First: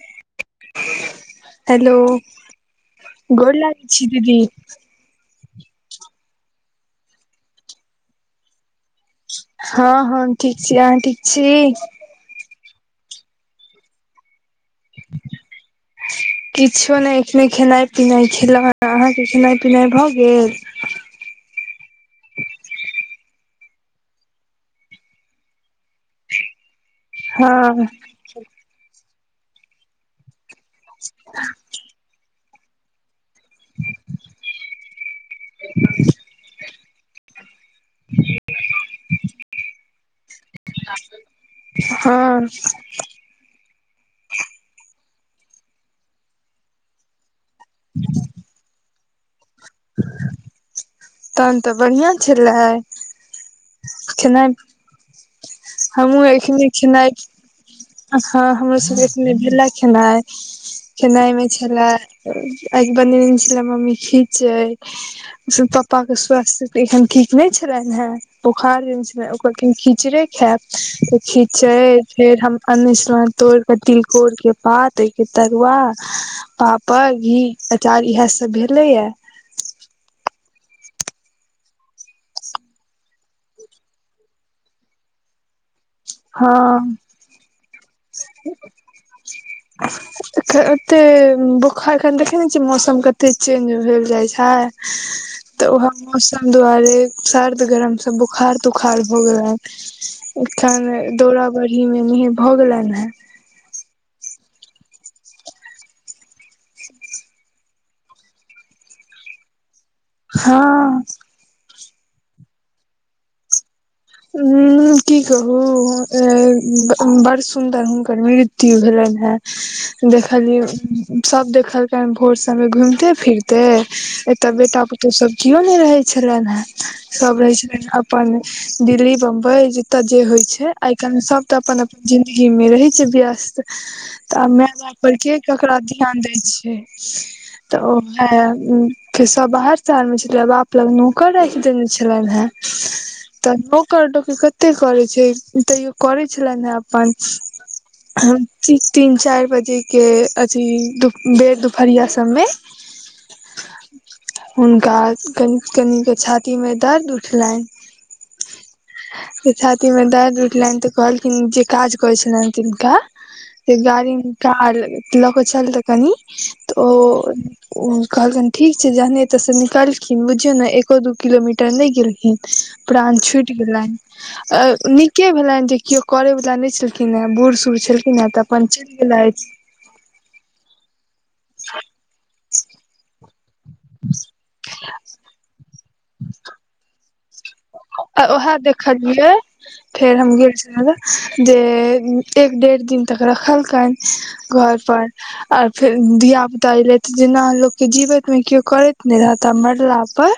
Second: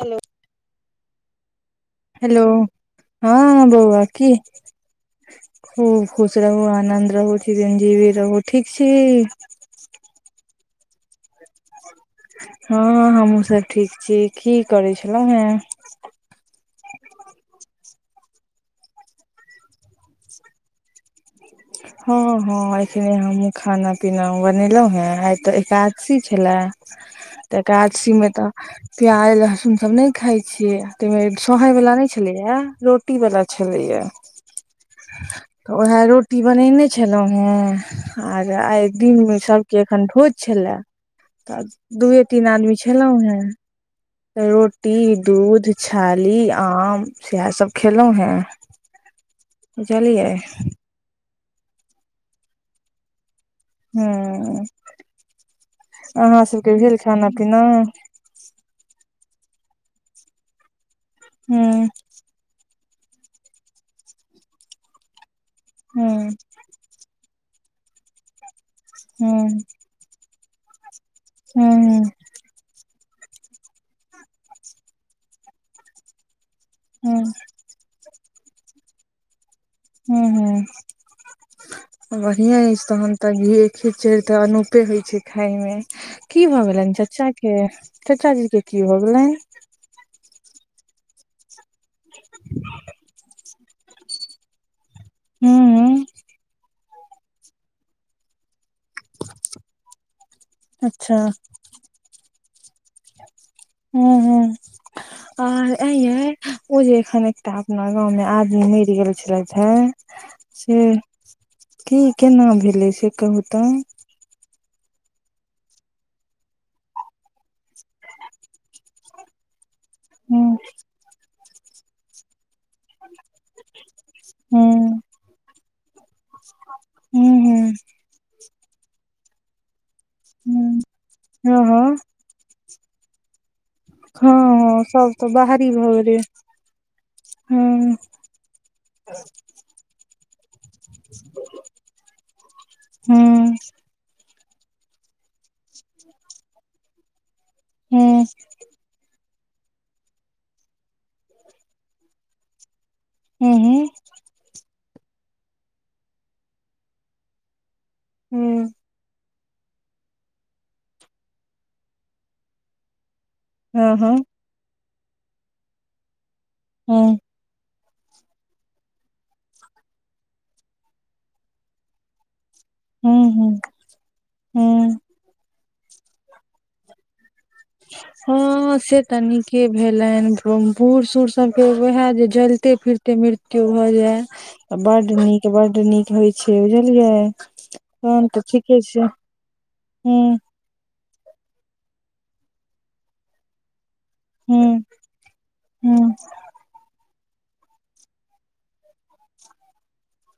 Hello hello hello गोर हँ लागै बौआ छी दीदी की खूबखुश रहू आनन्द रहू चिरंजी भी रहू ठीक छी हँ हँ ठीक छै आहा ठीक छी हँ हमहहुँ सब ठीक छी की करै छलहु हेँ किछो नहि एखने खेनाइ पिनाइ खेलक अहाँके खेनाइ पिनाइ भऽ गेल [inaudible] हँ हँ एखने हम खाना पीना बनेलहुं हें आइ तो एकादशी छले हँ एकादशी मे तऽ प्याज लहसुन सब नहि खााय छियै ते सोहे वाला नहि छले ये रोट रोटी वाला छलैया उएह रोटी बनेने छलहुं हें आर आइ दिन मे सबके एखन ढोज छले तऽ दूए तीन हँ आदमी छल खेलौं हें तऽ रोटी दूध छाली आम सएहसभ खेलहुँ हेँ बुझलियै तहन तऽ बढ़िियां छले खना हूं हमहूँ अहाँ एखने सबके भेल खेनाइ खाना पीना हूं हँ हमरो सबकेने भेला खेनाइ खेनाइ मे छले ऐज बनेने छलै मम्मी खींचेर पापा के हूं स्वास्थ एखन ठीक नहि छलनि हे बोखार जे छले हूं ओकर कीचड़े खायत त हूं खीचे फेर हम अन् तोड़ कऽ तिलकोर के पात ओहिके तरवा पापड़ हूं घी अचार इएह सब भेलेएा हू हू बढ़िया अछि तहन तऽ घी खेच चढ़ ते अनूपे होइ छै खाय मे की भाव गेलनि चा्चा के चाचाजी के की भऽ गेलनि त ब [inaudible] एखन देखे ने छियै मौसम कते चेंज भेल जाय छै तऽ ओह हूं मौसम दुआारे सर्द गरम से बुखार तुखार भ गेलनि एठन अच्छा दौड़ बी मेे भऽ गेलनि हेँत [unintelligible] हू हू आर ए ये ओ जे एखन एकटा अपना गांव मे आदमी मरि गेल छलथि हे से हँ की केना भेलै से कहू तऽ उ की कहू बड़ सुदर हुनकर मृत्यु भेलय हन [inaudible] देखलिय सब देखल भोर सब मे घूमते फिरते एता बेटा हूँ पुतहु सब केने रहे छै छलनि हेँ हूँ सब हूँ रहै हूँ छलनि अपन दिल्ली बम्बई तऽ जे होय छै आइ काल्हि सब तऽ हँ हँ अपन अपन जिंदगी मे रहे छै व्यस्त हँ तऽ आब मेय हँ बाप सब पर तऽ के बाहरी ककरा भऽ गेलै ध्यान दै छै तऽ हूँ ओ [unintelligible] की सब बाहर [unintelligible] छलै बाप लगमे नौकर राखि देने छलन हे तऽ हूँ नोकर लोककेँ कते करै छै तैयो करे छलै हन अपन हूँ तीन चारि बजेके अथी बेर दुपहरिया सबमे हूँ हूँ हुनका कनि कनिकेँ छाती मे दर्द उठलैन हूँ से छाती मे दर्द उठलैन तऽ कहलखिन जे काज करै छलैन तिनका की हँ गाड़ी हँ निकाल लऽ कऽ चल तऽ कनि हूँ [unintelligible] ओ कहलखिन ठीक छै जहने एतऽसँ निकालखिन बुझियौ नऽ एको दू किलोमीटर नहि गेलखिन प्राण हूँ छुटि हूँ गेलैन हूँ अ नीके भेलैन जे कियो करे वला नहि छलखिन हे बूढ़ सुुर छलखिन हे तऽ अपन चैल गेलैथ भेलैन बूढ़ सूढ़ सब के वएह जे जलते फिरते मृत्यु भऽ जाय त बड्ड नीक बड्ड नीक होइ छै बुझलियै आ तहन तऽ उएह ठीके छै देखलियै फेर हम हूँ गेल छलिये तब जे एक डेढ़ दिन तक रखलकैन घर हूँ पर आओर फेर हूँ धिय पुता एलै जेना लोककेँ जीवैतमे केओ करैत नहि रहत आ मरला पर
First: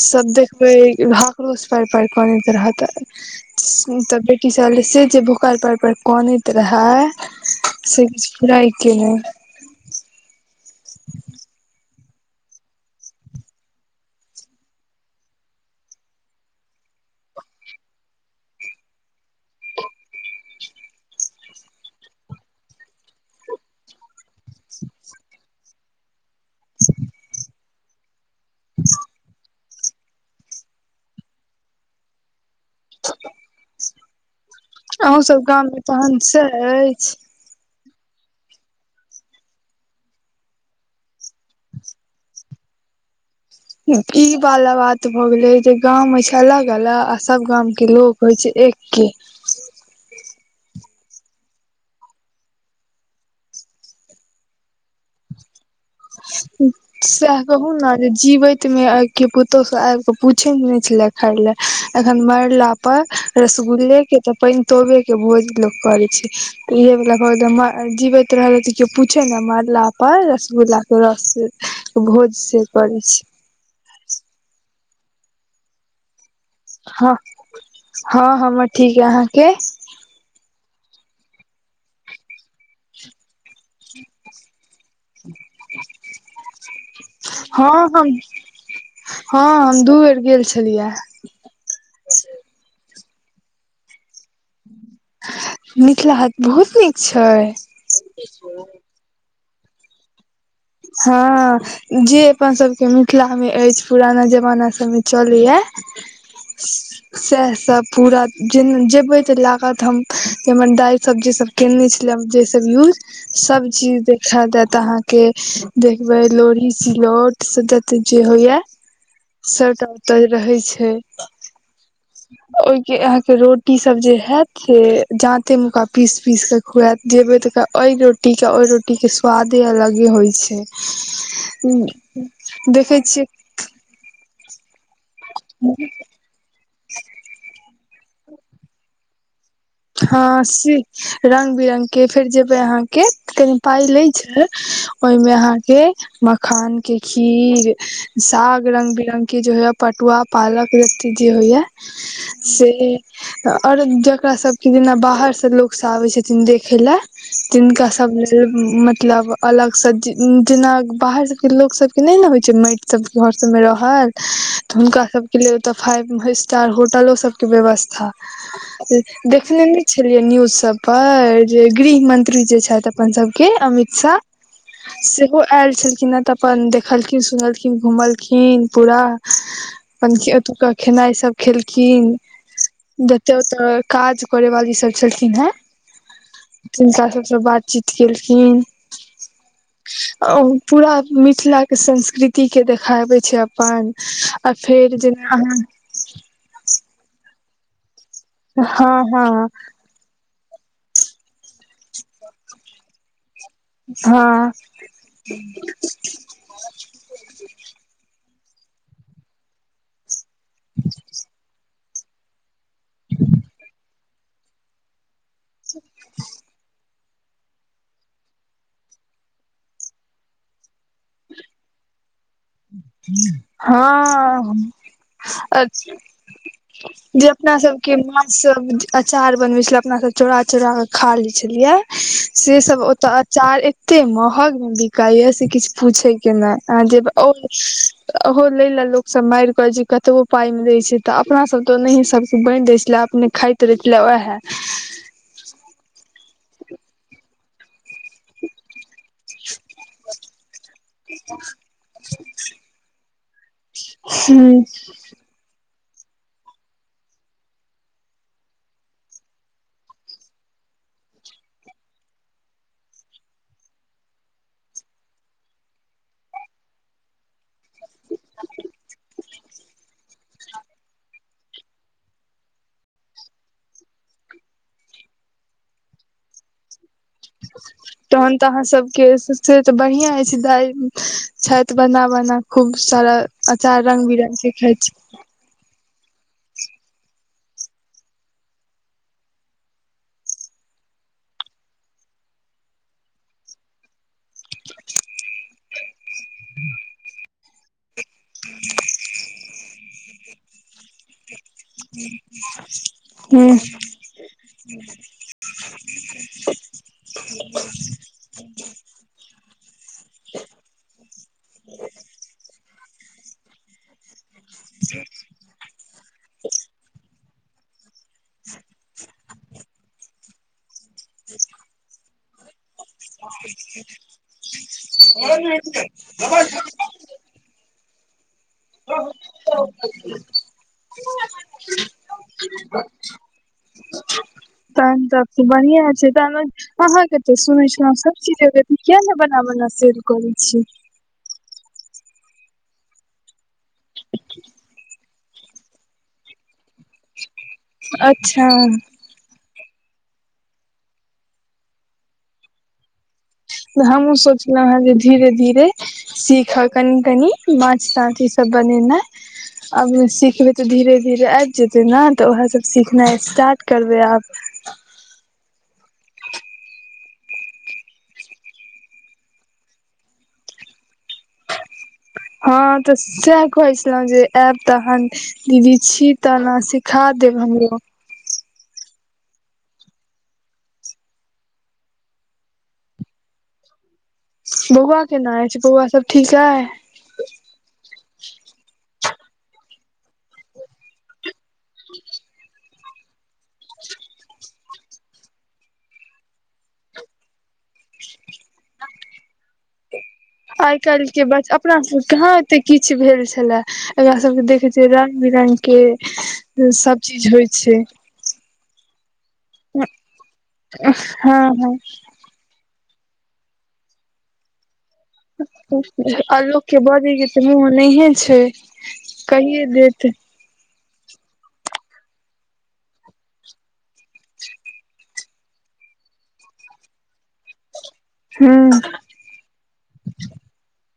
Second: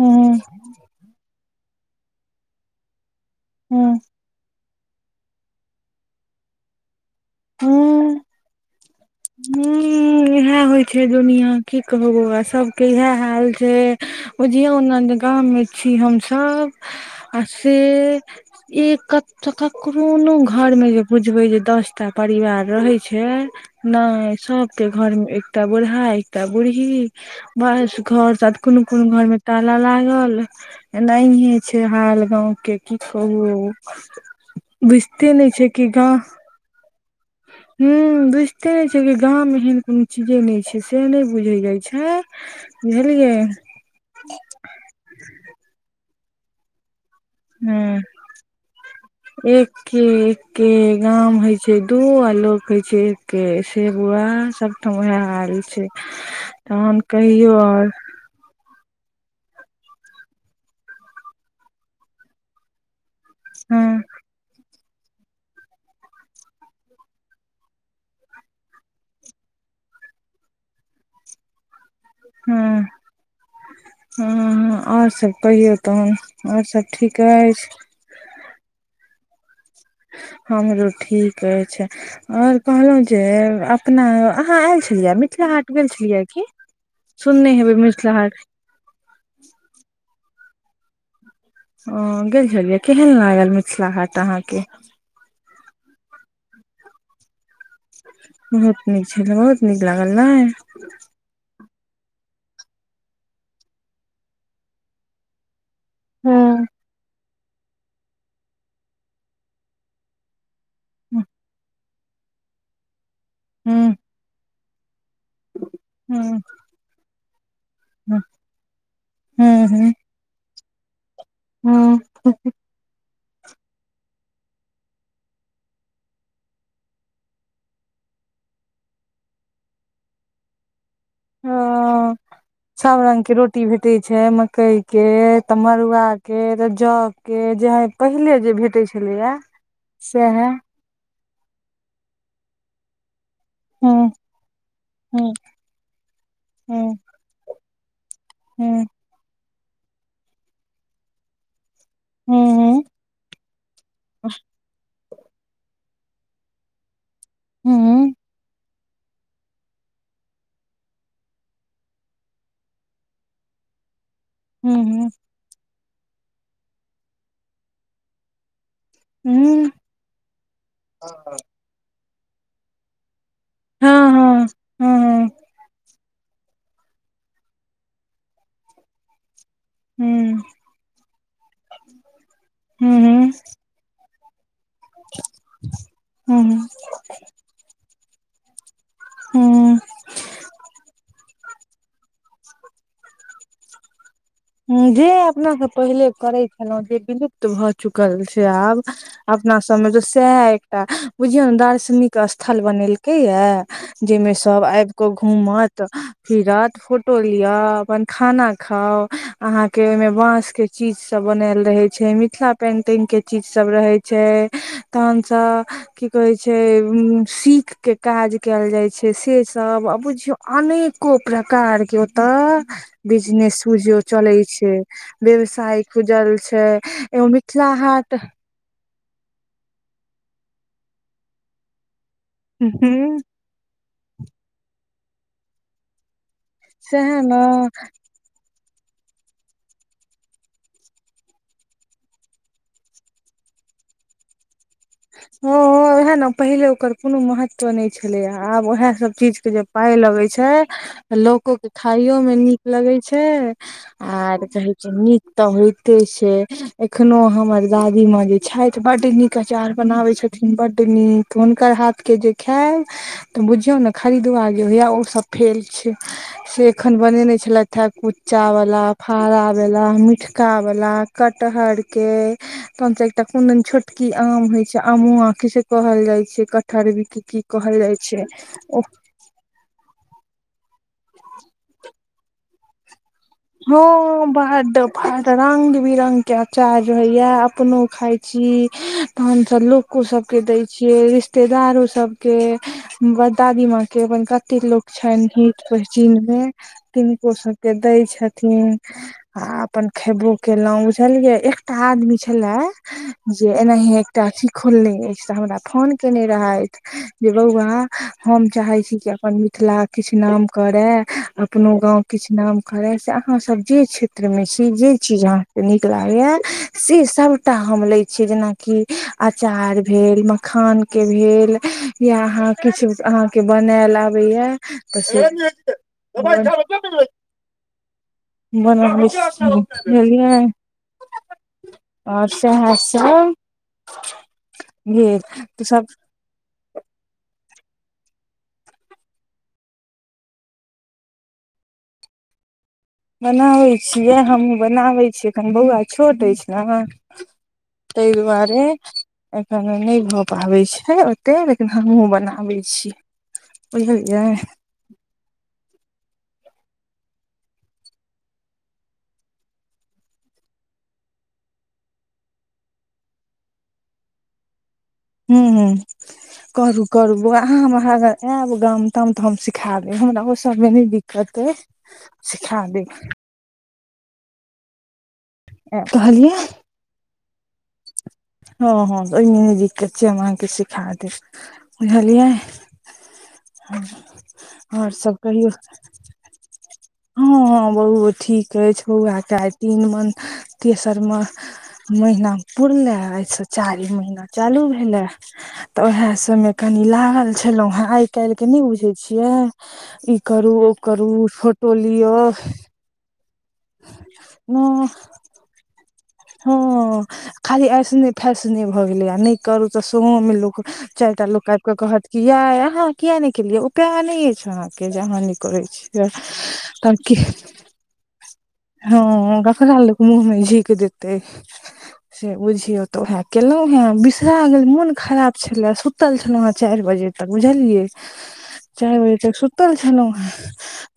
हूँ सबे कोई हाकरोस पाइर पाइर कनैत रहत हूँ तऽ बेटी [unintelligible] से जे बोखार पैर पैर कनैत रहै से किछ फुराय के नहि हुँ इहै होइ छै दुनिया की कहबो बौआ सबके इहै हाल छै बुझीयो ना गाम मे छी हमस आ से एक ककरो कोनो घरमे जे बुझबे जे दस टा परिवार रहे छै नहि सबके घरमे एकटा बूढ़ा एकटा बूढ़ढ़ी बस घर साथ कोनो कोनो घर मे ताला लागल एनाये छै हाल गाँवकेँ की कहु बुझते अहूँसभ नई छै गाममे की गाँव तहन अछि हू बुझिते नै छै गाँव मे एहन कोनो चीजे नहि छै से नहि बुझे जाय छै बुझलियै ई वाला बात भऽ गेले जे गाँंव मे छै अलग अलग सब गामके लोक होइ छै एके एक के एके गाँव होय छै दू आ लोक होय छै एके से व बोआ सब ठम ओहै हाल छै तहन कहियौ आओर जीबैतमे आ की पुतहु सब आबि कऽ पूछय नहि छलै खाय लए एखन मरला पर हँ रसगुलेकेँ तऽ पैन तोबे के भोज लोक करे छै इहे वला भ भेलै म जीवैत रहलै तऽ केओ पूछे नइ आ मारला पर रसगुल्ला के रस भोज से करै छै हूँ हूँ आओर सभ कहियौ तखन आओर सभ हँ ठीक अछि हँ हमर ठीक य अहाँकेँ हमरो ठीक अछि आओर कहलहुँ जे अपना अहाँ आयल छलियै मिथिला हाट गेल छलियै की सुनने हेबै हँ हम मिथिला हाट हँ हम दू बेर गेल छलि ये ओ गेल छलिये केहन लागल मिथिला हाट अहाँके मिथिला हाट बहुत नीक छै बहुत नीक छै तऽ बहुत नीक लागल नै हँ जे अपन सभके मिथिलामे अछि पुराना जमाना सभमे चलैये हूँ सैह सब पूरा जेना जेबै तऽ लागत हम जे हमर दाय सब हूँ जेसब केने छलै जे सब यूज सब चीज देखे देत अहाँके देखबै हूँ लोढ़ी सिलौट सदत जे होइये सबटा तऽ रहै छै हूंम्म ओहि के अहाँ के रोटी सब जे हैत से जांते मुका पीस पीस क खुएत जेबे तेका ओइ रोटी रोटीके ओइ रोटीके स्वादे अलगे होइ छै [unintelligible] देखै छियै टी भेटै छै मकई के तऽ मड़ुआ के तऽ जौ के जे हइ पहिले जे भेटै छलैये। हँ सी रंग बिरंग के फेर जेबै अहाँके कहीं पाइ हूँ लै छै ओहिमे हूँ अहाँके हूँ मखानके खीर साग हूँ रंग बिरंग के जे होइये पटुआ पालक रत्ती जे होइये से हूँ आओर जकरा सब के जेना बाहरसँ लोक सब आबै छथिन देखै लऽ हूँ तिनका सभ हूँ लेल मतलब अलग से जेना बाहर सब के लोग सब के नहि ने होइ छै माटि सबके घर सब मे रहल तऽ हुनका हूँ सबके लेल ओतऽ फाइव स्टार होटलो सभके व्यवस्था देखने हूँ नै छेलियै न्यूज सब पर जे गृहमंत्री जे छथि अपन सब के अमित हँ शाह हँ हँ सेहो आयल छलखिन हँ तऽ अपन देखलखिन सुनलखिन घुमलखिन पूरा हूँ ओतुका खेनाइ सब खेलखिन हूँ जते ओतऽ काज करै वाली सब सब छेलखिन हे हूँ हूँ तिनका सबसँ बातचीत केलखिन हूँ आ ओ पूरा मिथिलाके संस्कृतिके देखाबै छै अपन आ हूंम्म फेर जे जेना अपना सब पहिले करैत छलौं जे विलुप्त भऽ चुकल छै आब अहाँ हँ अपना सबमे तऽ सएह अइ टा बुझियौ ने दार्शनिक स्थल बनेलकै ये जैमे हँ सब आबि कऽ घूमत फिरत फोटो लिय अपन खाना खाउ आहाँ के ओइमे बाँस के चीज सब बनेल रहै छै मिथिला पेंटिंग के चीज सब रहै छै तहन सँ की कहै छै उंम्म सीखके काज कैल जाइ छै से सब आ बुझियौ अनेक अनेको प्रकार के ओतऽ बिजनेस बुझियौ चलै हँ छै हँ व्यवसाय खुजल छै एगो मिथिला हाट सब्जी अँचार बनबै छेलियै अपना सब चोरा चोरा क खा लै छेलियै से सब ओतऽ अँचार ए एत्ते महग मे बिकाइ य से किछु पूछै के नहि अहाँ जेब सएह औ ने ओहो लय लै लोकसभ मारि करत जे कतबो पाइ मे दै छै तऽ अपनासभ तऽ ओनाहीए सभ चीज बाँटि दै छेलियै ये अपने खाएत रहैओएहै हँ हँ ओएह न पहिले ओकर कोनो महत्व नहि छलैए आब उएह सभ चीज के जे पाय लगे छै त लोकों के खाइयो मे नीक लगै छै आर कहै छै निक तऽ होइते छै एखनो हमर दादी माँ जे छैथ बड नीक अचार बनाबै छथिन बड्ड नीक हुनकर हाथ के जे खायब तऽ बुझियौ न खरीदुआ जे होइयए ओसभ फेल छै से एखन बनेने छलैथ हेँ कुच्चावला फड़ावला मिटकावला कटहर के तहन से एकटा कुनदैन छोटकी आम होइ छै आमो वा आँखि से कहल जाइ छै कटहर भी की कहल जाइ छै तहन तऽ अहाँ ओ सबके से तऽ बढ़िआँ अईछ दै छैथ बना बना खूब सारा ह अचार रंग बिरंग के बात खाय द छी ब [inaudible] [unintelligible] तऽ रंग बिरंगके अचार रहइया अपनो खाइ छी तहनसँ लोक ओ सभके दै छियै रिश्तेदारो सभके व दादी माँ के अपन कते लोक छैन हीत पहचीन मे किनको सभके दै छथिन आ अपन खयबो केलहुँ बुझलियै एक एकटा आदमी छलए हूँ जे एनाहे एकटा अथी खोलने अछि तऽ हमरा फोन केने रहैथ [inaudible] [inaudible] हम चाहै छी कि अपन मिथिला किछु नाम करय अपनो गाँव किछु नाम कराए आहाँ सब जे क्षेत्रमे छी जे चीज अहाँके नीक लागैए से सब टा हम लै छियै जेनाकि अचार भेल मखान के भेल या अहाँ किछु अहाँके बनायल आबैया तऽ बन बझलिय [unintelligible] आओर सह सब भेल त सब अहाँके त सुनै सब चीज किया नै बना बना शेब करै छी बनाबै छियै हमहुँ बनाबै छियै एखन बौआ छोट अछि ने तेय अच्छा द्वारे एखन नहि भऽ पाबै छै ओते लेकिन हमहूँ बनाबै छी हमु सोचलो हं जे धीरे धीरे सीखऽ कनि कनि माछ ताछ ई सब बनेनाइ आब सिखबै तऽ धीरे धीरे आबि जेतै ने तऽ उएहसभ सिखनाइ स्टार्ट करबै आब हू हू करू करू बौआ अहाँ हमरागर आएब गाम ताम तऽ हम सिखा देब हमरा ओ सब मे नहि दि कत ते हँ सीखा तऽ देब सएह कहै छलहु जे आयब तहन दीदी आयब। छी कहलियै तहन सिखा देब हमरो हँ हँ ओहिमे नै दिक्कत छै हम आहां के सीखा देब बुझलियएै हँ [unintelligible] [unintelligible] बौआ केना अईछ बौआ सब ठीक आई हँ हँ बौओ ठीक अछि बौआके आइ तीन मन तेसर म महिना पुरला एहिसँ चारिम महीना चालू भेलए तऽ ओएहे सबमे कनी लागल छलहुं हेँ आइ काल्हि के नहि बुझै छियै ई करू ओ आइ काल्हि करू के बच्चा फोटो अपना सब लिअ कहाँ एते किछु भेल छलाए एकरा सबके देखै छियै हँ रंग बिरंग के सब हँ चीज होइ खाली छै ऐसने फैशने भऽ गेलै आ नहि करू तऽ सहो मे लोक चायटा हँ लोक आएब हँ कऽ कहत कि याई यहाँ किया नहि केलियै उ प्या नहि अछ के जही करै आ लोक के बजै छी के तऽ मुँह नहिये छै हँख कहिये [unintelligible] देत मुहमे झीक देते से बुझियौ तऽ उएह केलहुं हे बिसरा गेल मोन खराब छले सुतल छलहुँ हें चारि बजे तक बुझलियै हूँ चारि बजे तक सुतल छलहुँ हेँ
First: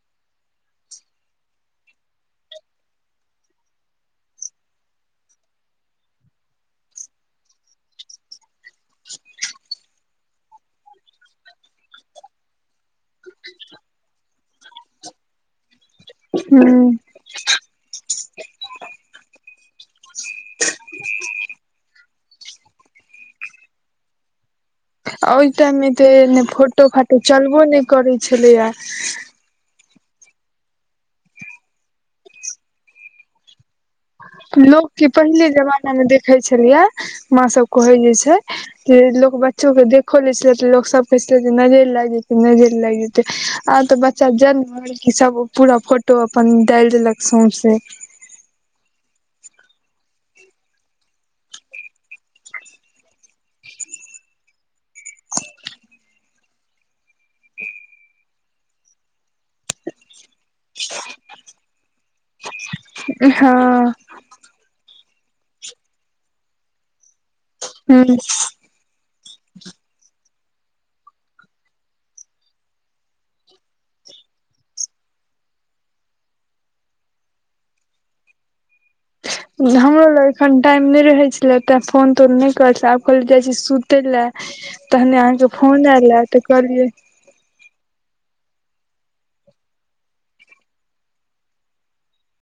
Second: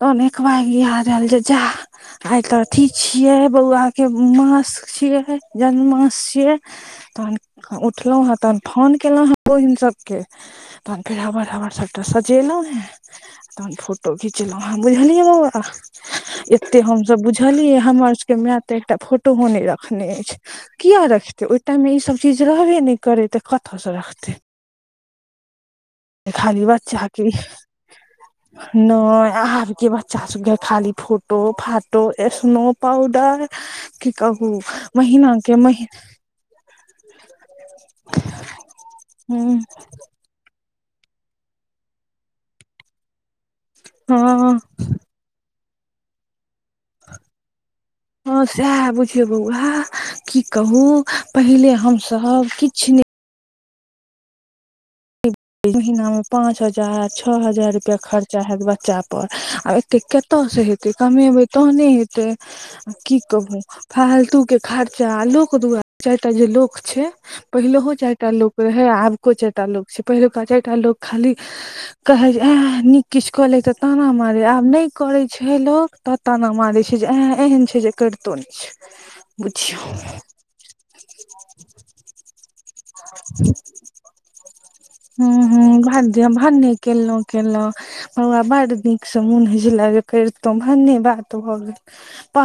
[unintelligible] तनेक बार इह रहलल जे जा आ तऽ अथि छिये बौआ के मास छिये जन्म मास छिये तहन उठलहुँ हेँ तहन फोन केलहुँ हँ बहिन सभके तहन फेर हबर हबर सबटा सजेलो हे तहन फोटो खिचलहुँ हँ बुझलिये एते हूँ हमसब बुझलिय हमर सबके मायं तऽ एकटा फोटो नहि रखने अछि किया रखतै ओहि टाइममे ई सब चीज रहबे नहि करै तऽ कते सँ रखतै ओहि टाइम मे तऽने खाली फोटो बच्चा फाटो के चलबो नहि करै छलैए आबके ब बच्चा सब के खाली फोटो फाटो एस्नो पाउडार लोकके पहिले जमाना मे देखैत छलियै माँ सब कहे जे छै जे लोक बच्चो देखे [unintelligible] खोले छले त लोक सब कहे छले नजरि लागि जेते नजरि लागि जेते आब ते बच्चा हँ जन्म सब पूरा फोटो अपन डालि देलक सौंसे ह सएह बुझियौ बौआ की कहु पहिले हमसब किछु ने महिना मे पाच हजार छओ हजार रुपया खर्चा हत बच्चा पर आ कतय से हेतै कमेबै तहने हेतै आ की हँ कहू फालतू के खर्चा लोक दुआार चारटा जे लोक छै पहिलहो हूँ चारि टा लोक के आबको चारि टा लोक छै पहिलुका चारि टा लोक खाली कहै छै आह नीक किछु कऽ लै तऽ ताना मारे आब नहि करै छै तो ताना मार छै जे एन छै जे करत न हमरो लग एखन टाइम नहि रहै छले फोन तोन नहि कहल आब कहल जाइ छी सुतय लए तहने हूं अहाँके हूं फोन आयलए भाग्य तऽ भने कहलियै केलहुँ केलहुँ हमरा बड़ नीकसँ मोन ह करितो धन्य बात भऽ गेल